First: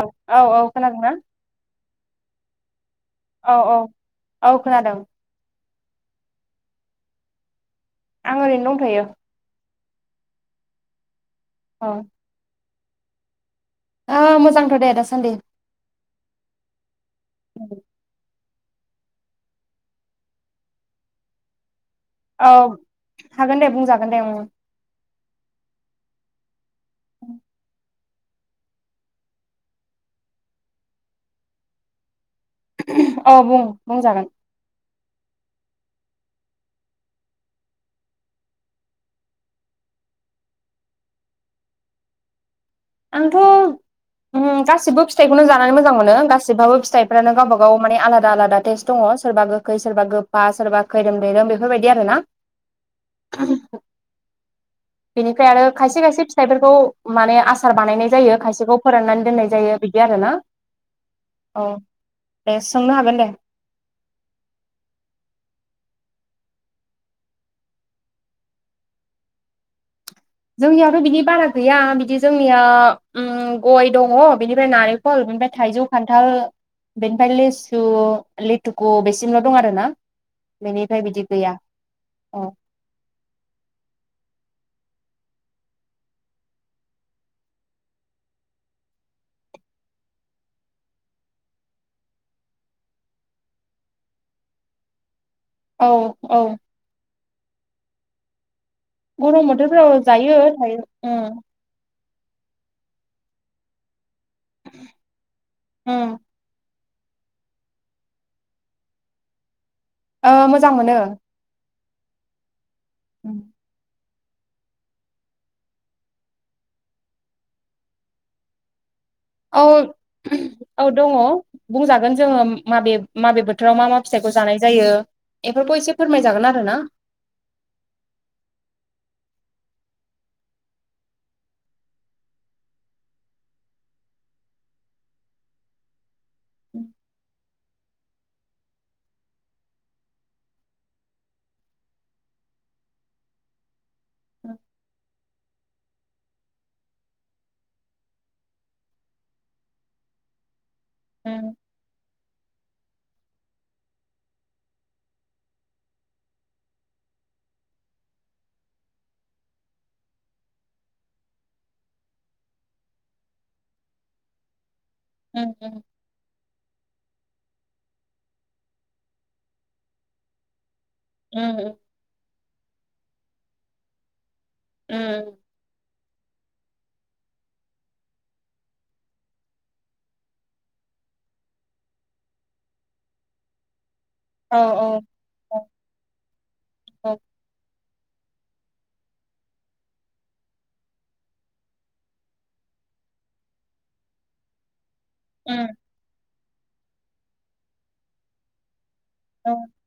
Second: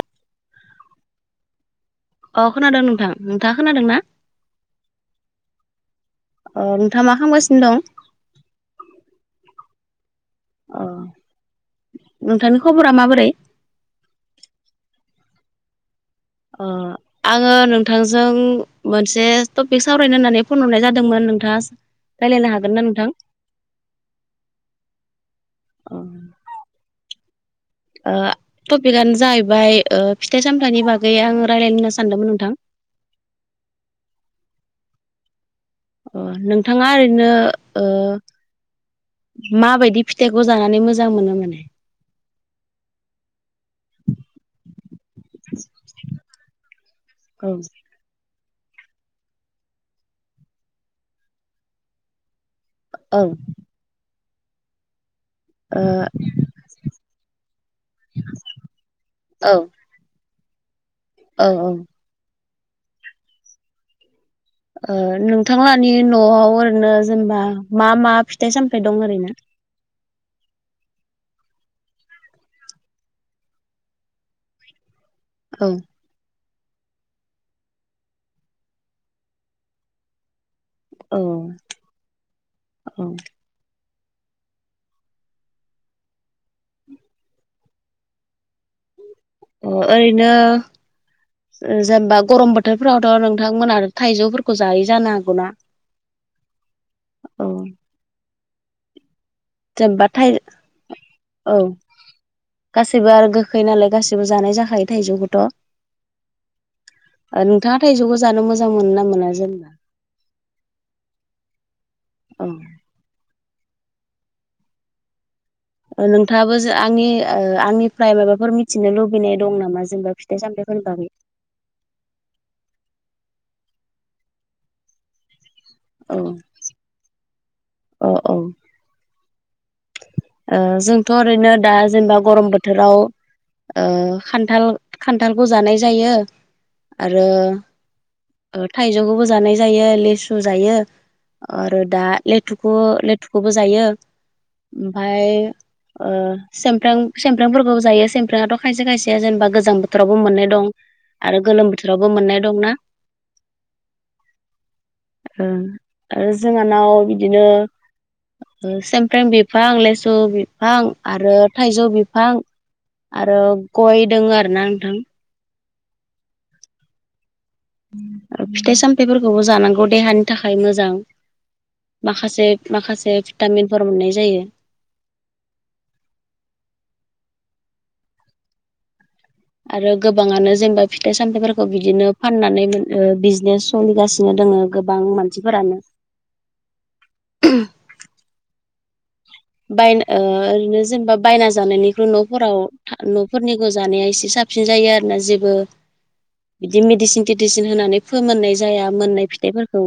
औ औ औ खोनादों ना? अ खोनादों नोंथां नोंथाङा खोनादों ना? औ खोनादों ओ नोंथाङा मा खामगासिनो दं? आं ओरैनो दं थ'यो। अ औ नोंथांनि खबरा माबोरै? ओ मोजांथ' दे दासान्दि। अ आङो नोंथांजों मोनसे टपिक सावरायनो होननानै फन हरनाय जादोंमोन नोंथाङा औ राय्लायनो हागोन ना नोंथां? हागोन दे बुंजागोन दे ओं औ। ओ टपिकआनो जाहैबाय ओ फिथाइ सामथाइनि बागै आं रायज्लानो होननानै सानदोंमोन नोंथां। औ बुं बुंजागोन। अ नोंथाङा ओरैनो ओ माबायदि फिथाइखौ जानानै मोजां मोनो माने? आंथ' उम गासिबो फिथाइखौनो जानानै मोजां मोनो गासिबाबो फिथाइफ्रानो औ गावबा गाव माने आलादा आलादा टेस् दङ सोरबा गोखै सोरबा गोफा सोरबा खैरोम दैैरोम बेफोरबायदि आरो ना। ओं बेनिफ्राय आरो खायसे खायसे फिथाइफोरखौ माने आस सार बानायनाय जायो खायसेखौ फोराननानै औ दोननाय जायो बिदि आरो ना। औ औ। दे सोंनो हागोन दे। ओ नोंथांलानि न'आव ओरैनो जेनेबा मा मा फिथाइ सामथाइ दं ओरैनो? जोंनियावथ' बिदि बारा गैया बिदि जोंनिया ओम गय दङ बिनिफ्राय नारें खल ओमफ्राय औ थाइजौ खान्थाल बेनिफ्राय लेसु लेटुखु बेसिमल' दं आरोना। बेनिफ्राय औ बिदि गैया औ। अ अ ओरैनो जेनेबा गरम बोथोरफोरावथ' नोंथांमोना थाइजौफोरखौ जायो जानांगौ। औ औ। औ। गरम बोथोरफ्राव जेनेबा थाइ जायो थायो। औ गासैबो आरो गोखै नालाय गासैबो जानाय जाखायो थाइजौखौथ' उम नोंथाङा थाइजौखौ जानो मोजां मोनो ना मोना जेनेबा? मोजां मोनो। औ। उम। नोंथाङाबो आंनि आंनिफ्राय माबाफोर मिथिनो लुबैयो। औ- औ दङ बुंजागोन जोङो माबे माबे बोथोराव मा मा फिथाइखौ जानाय जायो बेफोरखौ एसे औ फोरमायजागोन आरो ना? औ औ ओ जोंथ' ओरैनो दा जेनेबा गरम बोथोराव खान्थाल- खान्थालखौ जानाय जायो उम आरो थाइजौखौबो जानाय जायो लेसु जायो आरो दा लेथुखौ -लेथुखौबो जायो ओमफाय ओ सेमफ्राम फोरखौबो जायो सेमफ्राम आथ' खायसे- खायसे जेनेबा गोजां बोथोरावबो मोननाय दं। आरो उम गोलोम बोथोरावबो मोननाय दंना? आरो जोंहानाव बिदिनो सेमफ्रें बिफां, लेसु बिफां, आरो थाइजौ बिफां आरो गय दोङ आरो ना नोंथां। ओं ओं। फिथाइ सामथाइ फोरखौबो जानांगौ देहानि थाखाय मोजां। उम उम माखासे माखासे भिटामिनफोर मोननाय जायो। ओ आरो गोबाङानो जेनेबा फिथाइ सामथायाइफोरखौ बिदिनो फाननानै बिजनेस सोलिगासिनो नो औ दोङो औ गोबां औ मानसिफोरानो। बायना ओरैनो जेनेबा बायना जानायनिख्रु न'फोराव न'फोरनिखौ जानाया एसे साब सिन जायो आरोना जेबो उम बिदिनो मेदिसिन थेदिसिन होनानै फोमोननाय जाया। मोननाय औ फिथाइफोरखौ।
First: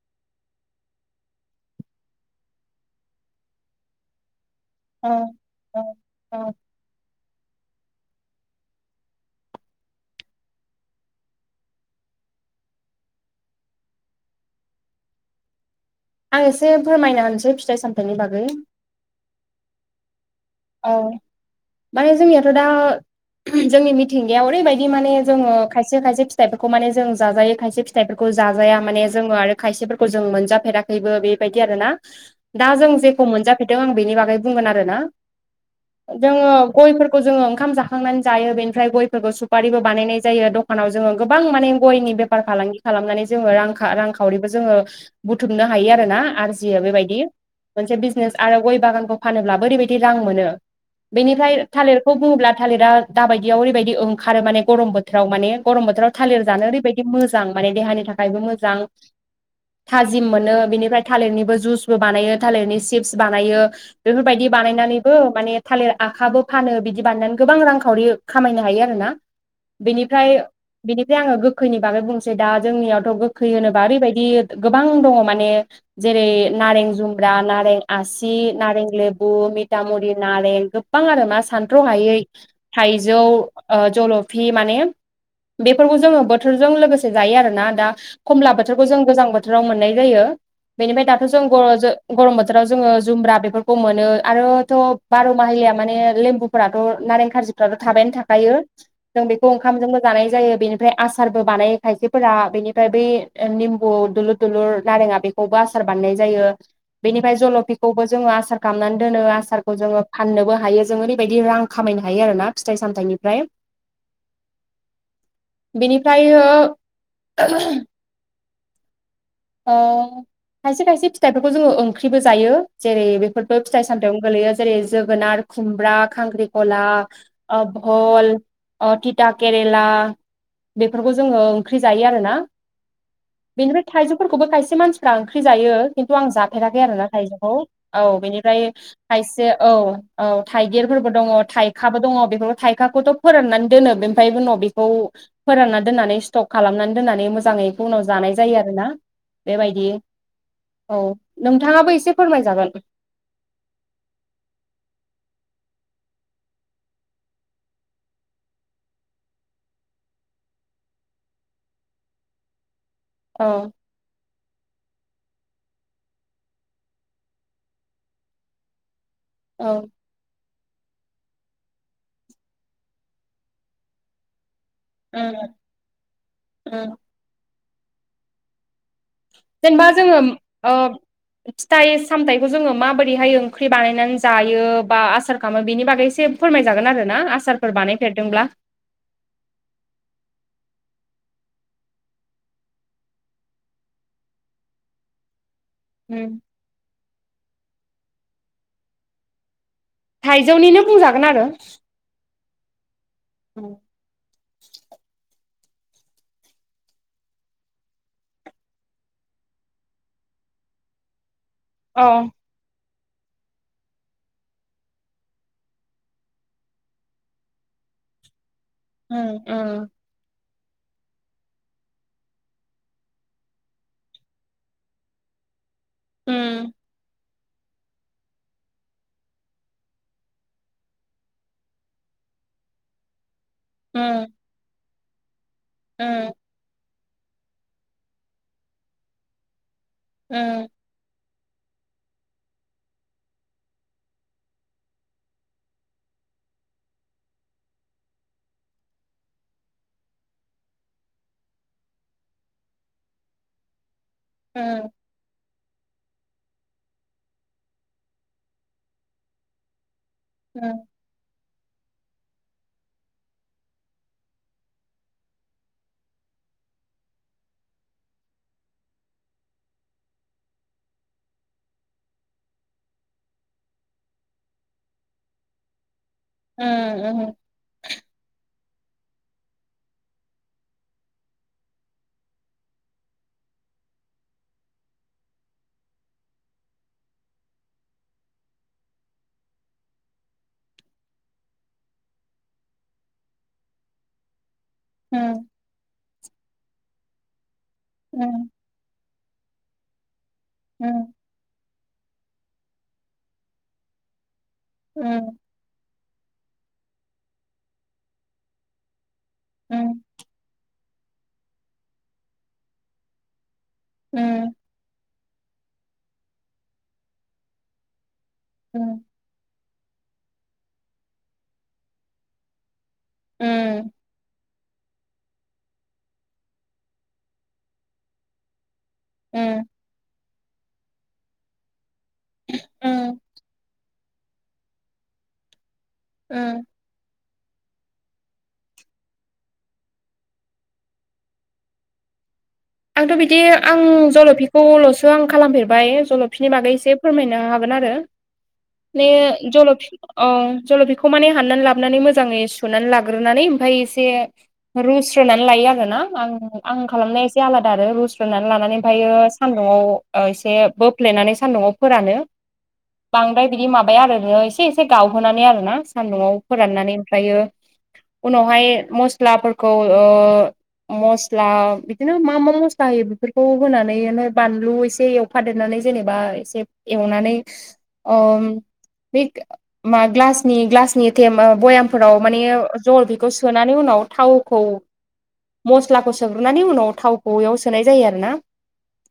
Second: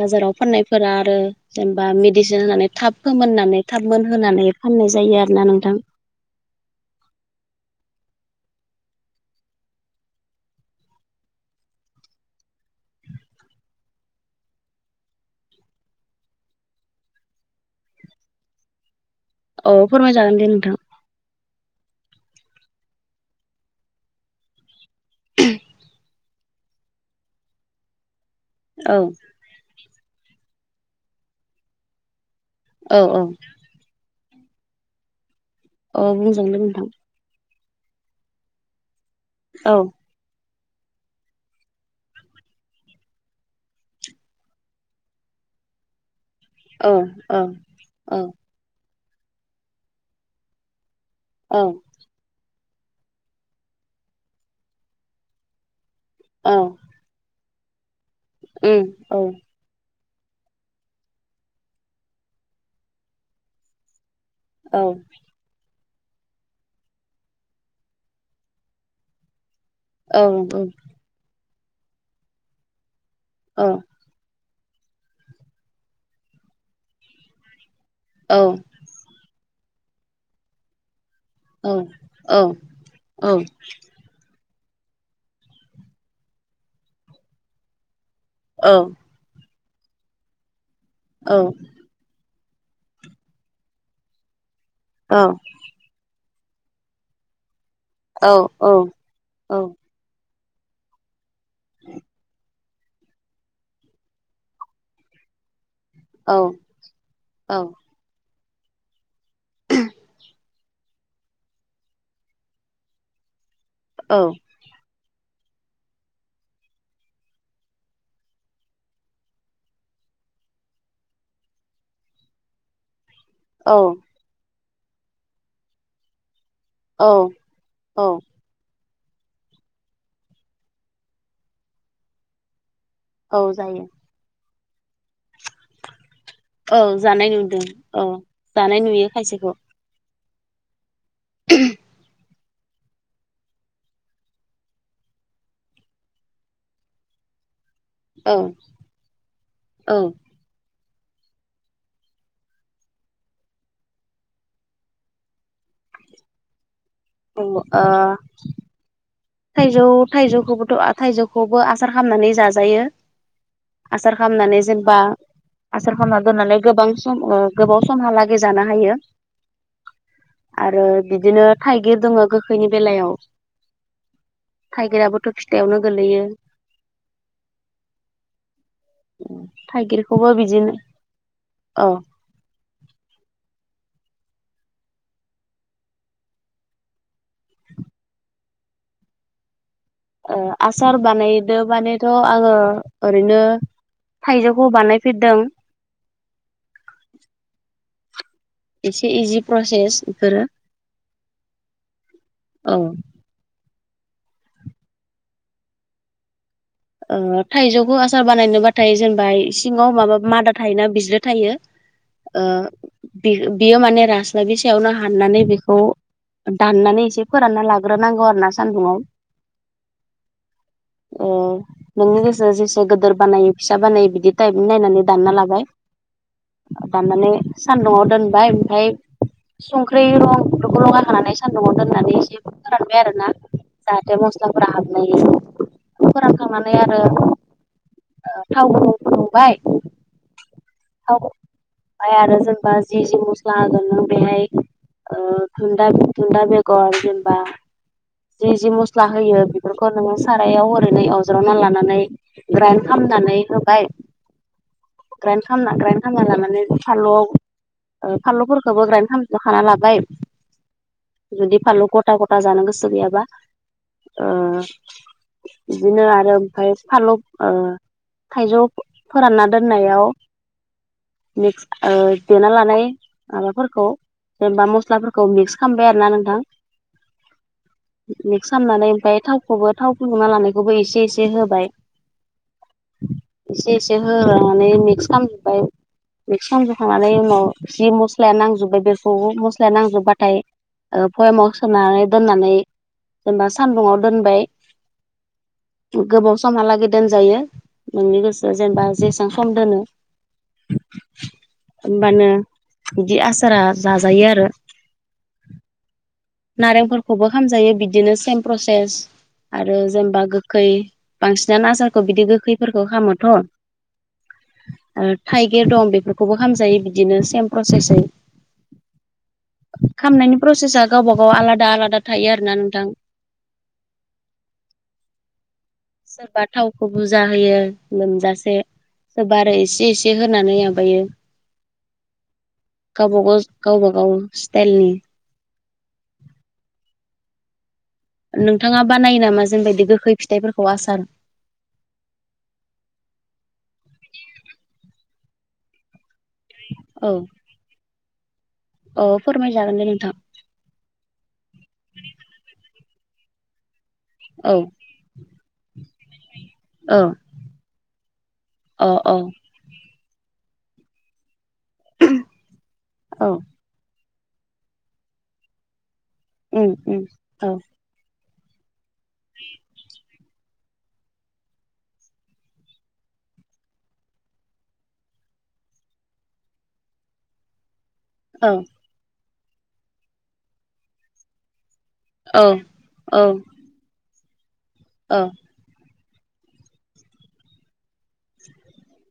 बाजाराव फाननायफोरा आरो जेनब बा मेडिसिन होनानै थाब फोमोननानै थाब मोनहोनानै फाननाय औ जायो आरोना नोंथां। औ औ आं एसे फोरमायना होनसै फिथाइ- सामथायाइनि बागै। औ फोरमायजागोन दे नोंथां। औ माने जोंनियाथ' दा जोंनि मिथिंगायाव ओरैबायदि माने जोङो खायसे खायसे फि थाइफोरखौ माने जों जाजायो खायसे फिथाइफोरखौ जाजाया औ माने जोङो आरो खायसेफोरखौ जों मोनजा फेराखैबो बेबायदि आरोना दा जों औ औ जेखौ मोनजाफेरदों आं बेनि बागै बुंगोन आरोना। औ जोङो बुंजागोन दे नोंथां गयफोरखौ जोङो ओं खाम जाखांनानै जायो बेनिफ्राय गयफोरखौ औ सुपारिबो बानायनाय जायो द खानाव जोङो गोबां माने गयनि बेफार फालांगि खालामनानै जोङो रां- रांखावरिबो जोङो बुथुमनो हा हायो आरो ना। आरजियो औ बेबायदि औ मोनसे औ बिजनेस आरो गय बागानखौ फानोब्लाबो ओरैबायदि रां मोनो। बेनिफ्राय थालिरखौ बुड़ोब्ला थालिरा दाबायदियाव ओरैबायदि ओंखारो माने गरम बोथोराव मान गरम बोथोराव थालिर औ जानो ओरैबायदि मोजां मोजां माने देहानि थाखायबो मोजां उम औ थाजिम मोनो बेनिफ्राय थालिरनिबो जुइसबो बानायो थालिरनि चिप्स बानायो बेफोरबायदि औ बानायनानै माने थालिर आखाबो फानो बिदि बानायनानै गोबां रांखावरि खामायनो हायो आरोना। बेनिफ्राय बेनिफ्राय आङो गोखैनि बागै बुंसै दा जोंनियाव गोखै होनोबा बेबायदि गोबां दङ माने जेरै नारें जुमब्रा, नारें आसि नारें लेबु मिथामुरि नारें गोबां आरोना सानथ्र'हायै थाइजौ जलफि माने बेफोरखौ जोङो बोथोरजों लोगोसे जायो आरोना दा खमला बोथोरखौ जों गोजां बोथोर बोथाव मोननाय जायो बेनि दाथ' जों गोरम बो थोराव जोङो जुमब्रा बेफोरखौ मोनो आरोथ' बार' माहिलि माने लेम्बु फोराथ' नारें खार्जिफ्राथ' थाबायनो थाखायो जों बेखौ ओंखामजोंबो जानाय जायो बेनि आसा -सारबो बानाय खायसेफोरा बेनिफ्राय बै निम्बु दुलुर दुलुर नारेंआ बेखौबो आस बानायनाय जायो बेनिफ्राय जलफिखौबो जोड़ो आसार खालामनानै दोनो। आसारखौ जोङो फाननोबो हायो जोङो ओरैबायदि रां खामायनो हायो आरो ना फिथाइ सामथायाइनिफ्राय औ बिनिफ्रायो ओ खायसे खायसे फिथाइफोरखौ जोङो ओंख्रिबो जायो जेरै बे बेफोरबो फिथाइ सामथायावनो गोलैयो जेरै जोगोनार खुमब्रा खांख्रिंखला खला ओ भल ओ टिता केरेला बेफोरखौ जोङो ओंख्रि जायो आरो ना बेनिफ्राय जायो थाइजौफोरखौबो खायसे मानसिफ्रा ओंख्रि जायो। खिन्थु आं जाफेराखै आरो औ ना जानाय थाइजौखौ नुदों औ बेनिफ्रायाइ जानाय नुयो खायसे खायसेखौ औ औ थाइगिरफोरबो दङ' थाइखाबो दङ' बेफोरखौ थाइखाखौथ' फोराननानै दोनो बेमफ्राय उनाव बेखौ फोरानना दोननानै स्टक खालामनानै दोननानै मोजाङै उनाव जानाय औ जायो आरो ना बेबायदि औ औ नोंथाङाबो एसे फोरमायजागोन उम ओ थाइजौ थाइजौखौबोथ' थाइजौखौबो आसार खालामनानै जाजायो। औ आसार खालामनानै जेनेबा आसार खालामना दोननानै गोबां सम ओ गोबाव समहालागै जानो हायो औ आरो बिदिनो थाइगिर दङ' गोखैनि बेलायाव थाइगिराबोथ' फिथाइआवनो गोलैयो जेनेबा जोङो उम थाइगिरखौबो ओ बिदिनो औ फिथाइ सामथाइखौ जोङो माबोरै हाय ओंख्रि ओंख्रि बानायनानै जायो बा आसार खालामो बिनि बागै एसे फोरमायजागोन आरो ना आसारफोर बानायफेरदोंब्ला ओ आसार बानायदो मानेथ' आङो ओरैनो थाइजौखौ बानायफेरदों एसे इजि प्रसे थाइजौनिनो बुंजागोन आरो औ औ ओ थाइजौखौ आसार बानायनोबाथाय जेनेबा सिङाव माबा मादा थायोना बिज्रो थायो अ ओ बि बियो माने रास्लाबि सायावनो हाननानै बेखौ दाननानै एसे फोरानना लाग्रोनांगौ आरो ना उम उम अ नोंनि गोसो जेसे गोदोर बानायो फिसा बानायो बिदि टाइपनि नायनानै दानना लाबाय उम दाननानै सान्दुङाव दोनबाय ओमफ्राय संख्रि रं बेफोरखौ लगायखांनानै सान्दुंआव दोननानै एसे फोरानबाय आरो ना जाहाथे उम मस्लाफोरा हाबनो हायो उम फोराननाय फोराननाय आरो ओ थावखौ फुदुंबाय उम थाव ओमफ्राय आरो जेनेबा जि जि मस्ला होगोन नों बेहाय ओ थुन्दा थुन्दा बेगर जेनबा जि जि मस्ला होयो बेफोरखौ नोङो सारायाव ओरैनो एवज्रांना एवज्रांना लानानै ग्राइन्ड खालामनानै होबाय, [unintelligible] ग्राइन्ड खालामना ग्राइन्ड खालामना लानानै फानलुआव ओ फानलुफोरखौबो ग्राइन्ड खालामखाना लाबाय ओ जुदि फालु गथा गथा जानो गोसो गैयाबा ओ बिदिनो आरो ओमफ्राय फानलु ओ थाइजौ फोरानना दोननायाव, मिक्स देना लानाय माबाफोरखौ, जेनेबा मस्लाफोरखौ मिक्स खालामबाय आरो ना नों उम [unintelligible] मिक्स खालामनानै ओमफ्राय थावखौबो थाव फुदुंना लानायखौबो एसे एसे होबाय, एसे एसे होनानै मिक्स खालामजोबबाय, मिक्स खालामजोबखांनानै उनाव जि मस्लाया नांजोबबाय बेखौ मस्लाया नांजोबबाथाय, ओ बयेमाव सोनानै दोननानै जेनेबा सानदुङाव दोनबाय, उम गोबाव समहालागै दोनजायो नोंनि उम गोसोआ जेनेबा जेसां, सम दोनो, उम होमबानो बिदि आसारा जाजायो आरो औ नारेंफोरखौबो खालाम जायो बिदिनो सेम प्रसेस उम आरो उम जेनेबा, जे बांसिनानो आजारखौ बिदि गोखैफोरखौ खालामोथ' उम थाइगिर दं बेफोरखौबो खामजायो बिदिनो सेम प्रसेसै, उम खामनायनि प्रसेसा गावबा गाव आलादा आलादा थायो आरोना नोंथां, उम सोरबा थावखौ बुरजा होयो लोमजासे, सोरबा आरो उम एसे एसे होनानै माबायो उम गावबा गाव गावबा औ इस्थालनि ओम नोंथाङा बानायो नामा जेनबा इदि गोखै फिथाइफोरखौ आसार, आंथ' बिदि आं जल'फिखौल'सो आं खालामफेरबाय जलफ, फिनि बागै एसे औ फोरमायनो हागोन आरो औ माने फोरमायजागोन जलफ दे नोंथां औ जलफिखौ माने हाननानै लाबोनानै मोजाङै सुनानै लाब सुरुनानै ओमफाय एसे औ रुस्रोनानै लायो आरो ना आं खालामनाय, औ एसे आलादा आरो रुस्रोनानै लानानै अ ओमफायो अ सान्दुङाव एसे बोफ्लेनानै, सानदुंआव फोरानो औ बांद्राय बिदि माबाया आरो नोङो एसे एसे गावहोनानै आरोना? सान्दुंआव उम फोराननानै उम ओमफ्रायो, औ उनावहाय मस्लाफोरखौ ओ मस्ला बिदिनो मा मा मस्ला होयो बेफोरखौ होनानैनो बानलु एसे एवफादेरनानै जेनेबा एसे, एवनानै अ औ बे मा ग्लासनि ग्लासनि थेमा बयाम फोराव माने औ औ जलफिखौ सोनानै उनाव थावखौ औ मस्लाखौ सोग्रोनानै उनाव थावखौ एयाव सोनाय जायो आरोना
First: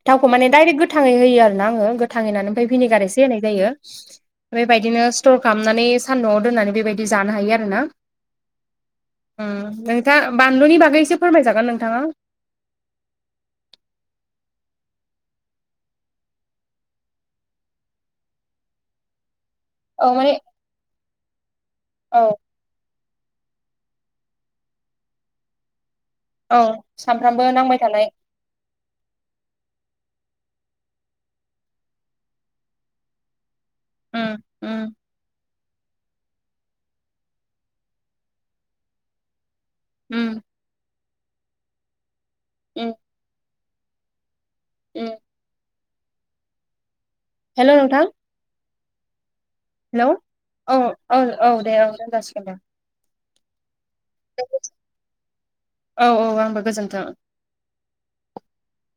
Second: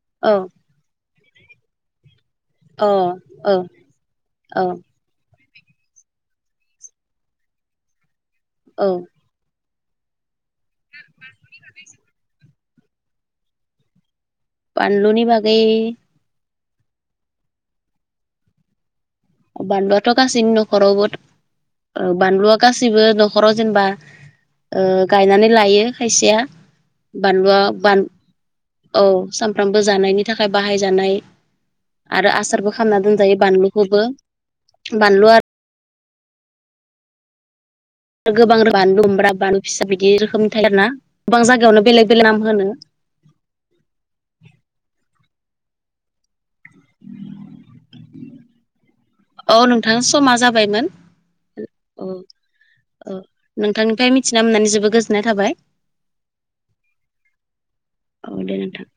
थावखौ माने डाइरेक गोथाङै होयो आरोना आङो, थाङै होनानै ओमफ्राय औ भिनिगार एसे होनाय जायो बे औ बेबायदिनो स्टर, खालामनानै सान्दुङाव दोननानै बेबायदि जानो हायो आरो ना औ ओम नोंथाङा बानलुनि बागै एसे फोरमायजागोन नोंथाङा, बानलुनि बागै बानलुआथ' औ माने गासिनि न'खरावबो औ बानलुआ गासिबो न'खराव जेनेबा गायनानै लायो। खायसेया सामफ्रामबो नांबाय बानलुआ थानाय औ सामफ्रामबो जानायनि थाखाय बाहायजानाय आरो आसारबो खालामना दोनजायो बानलुखौ उम उम बानलुआ आरो गोबां रोखोम बानलुु बमब्रा, बानलु फिसा बिदि उम रोखोमनि थायो आर ना गोबां जायगायावनो बेलेग बेले नाम होनो। उम औ हेलौ नोंथां। औ नोंथां हेल' समा औ जाबायमोन औ औ दे औ दोनजासिगोन दे। औ नोंथांनिफ्राय मिथिना मोननानै जोबोद गोजोननाय थाबाय। औ औ आंबो गोजोन्थों। अ दे नोंथां।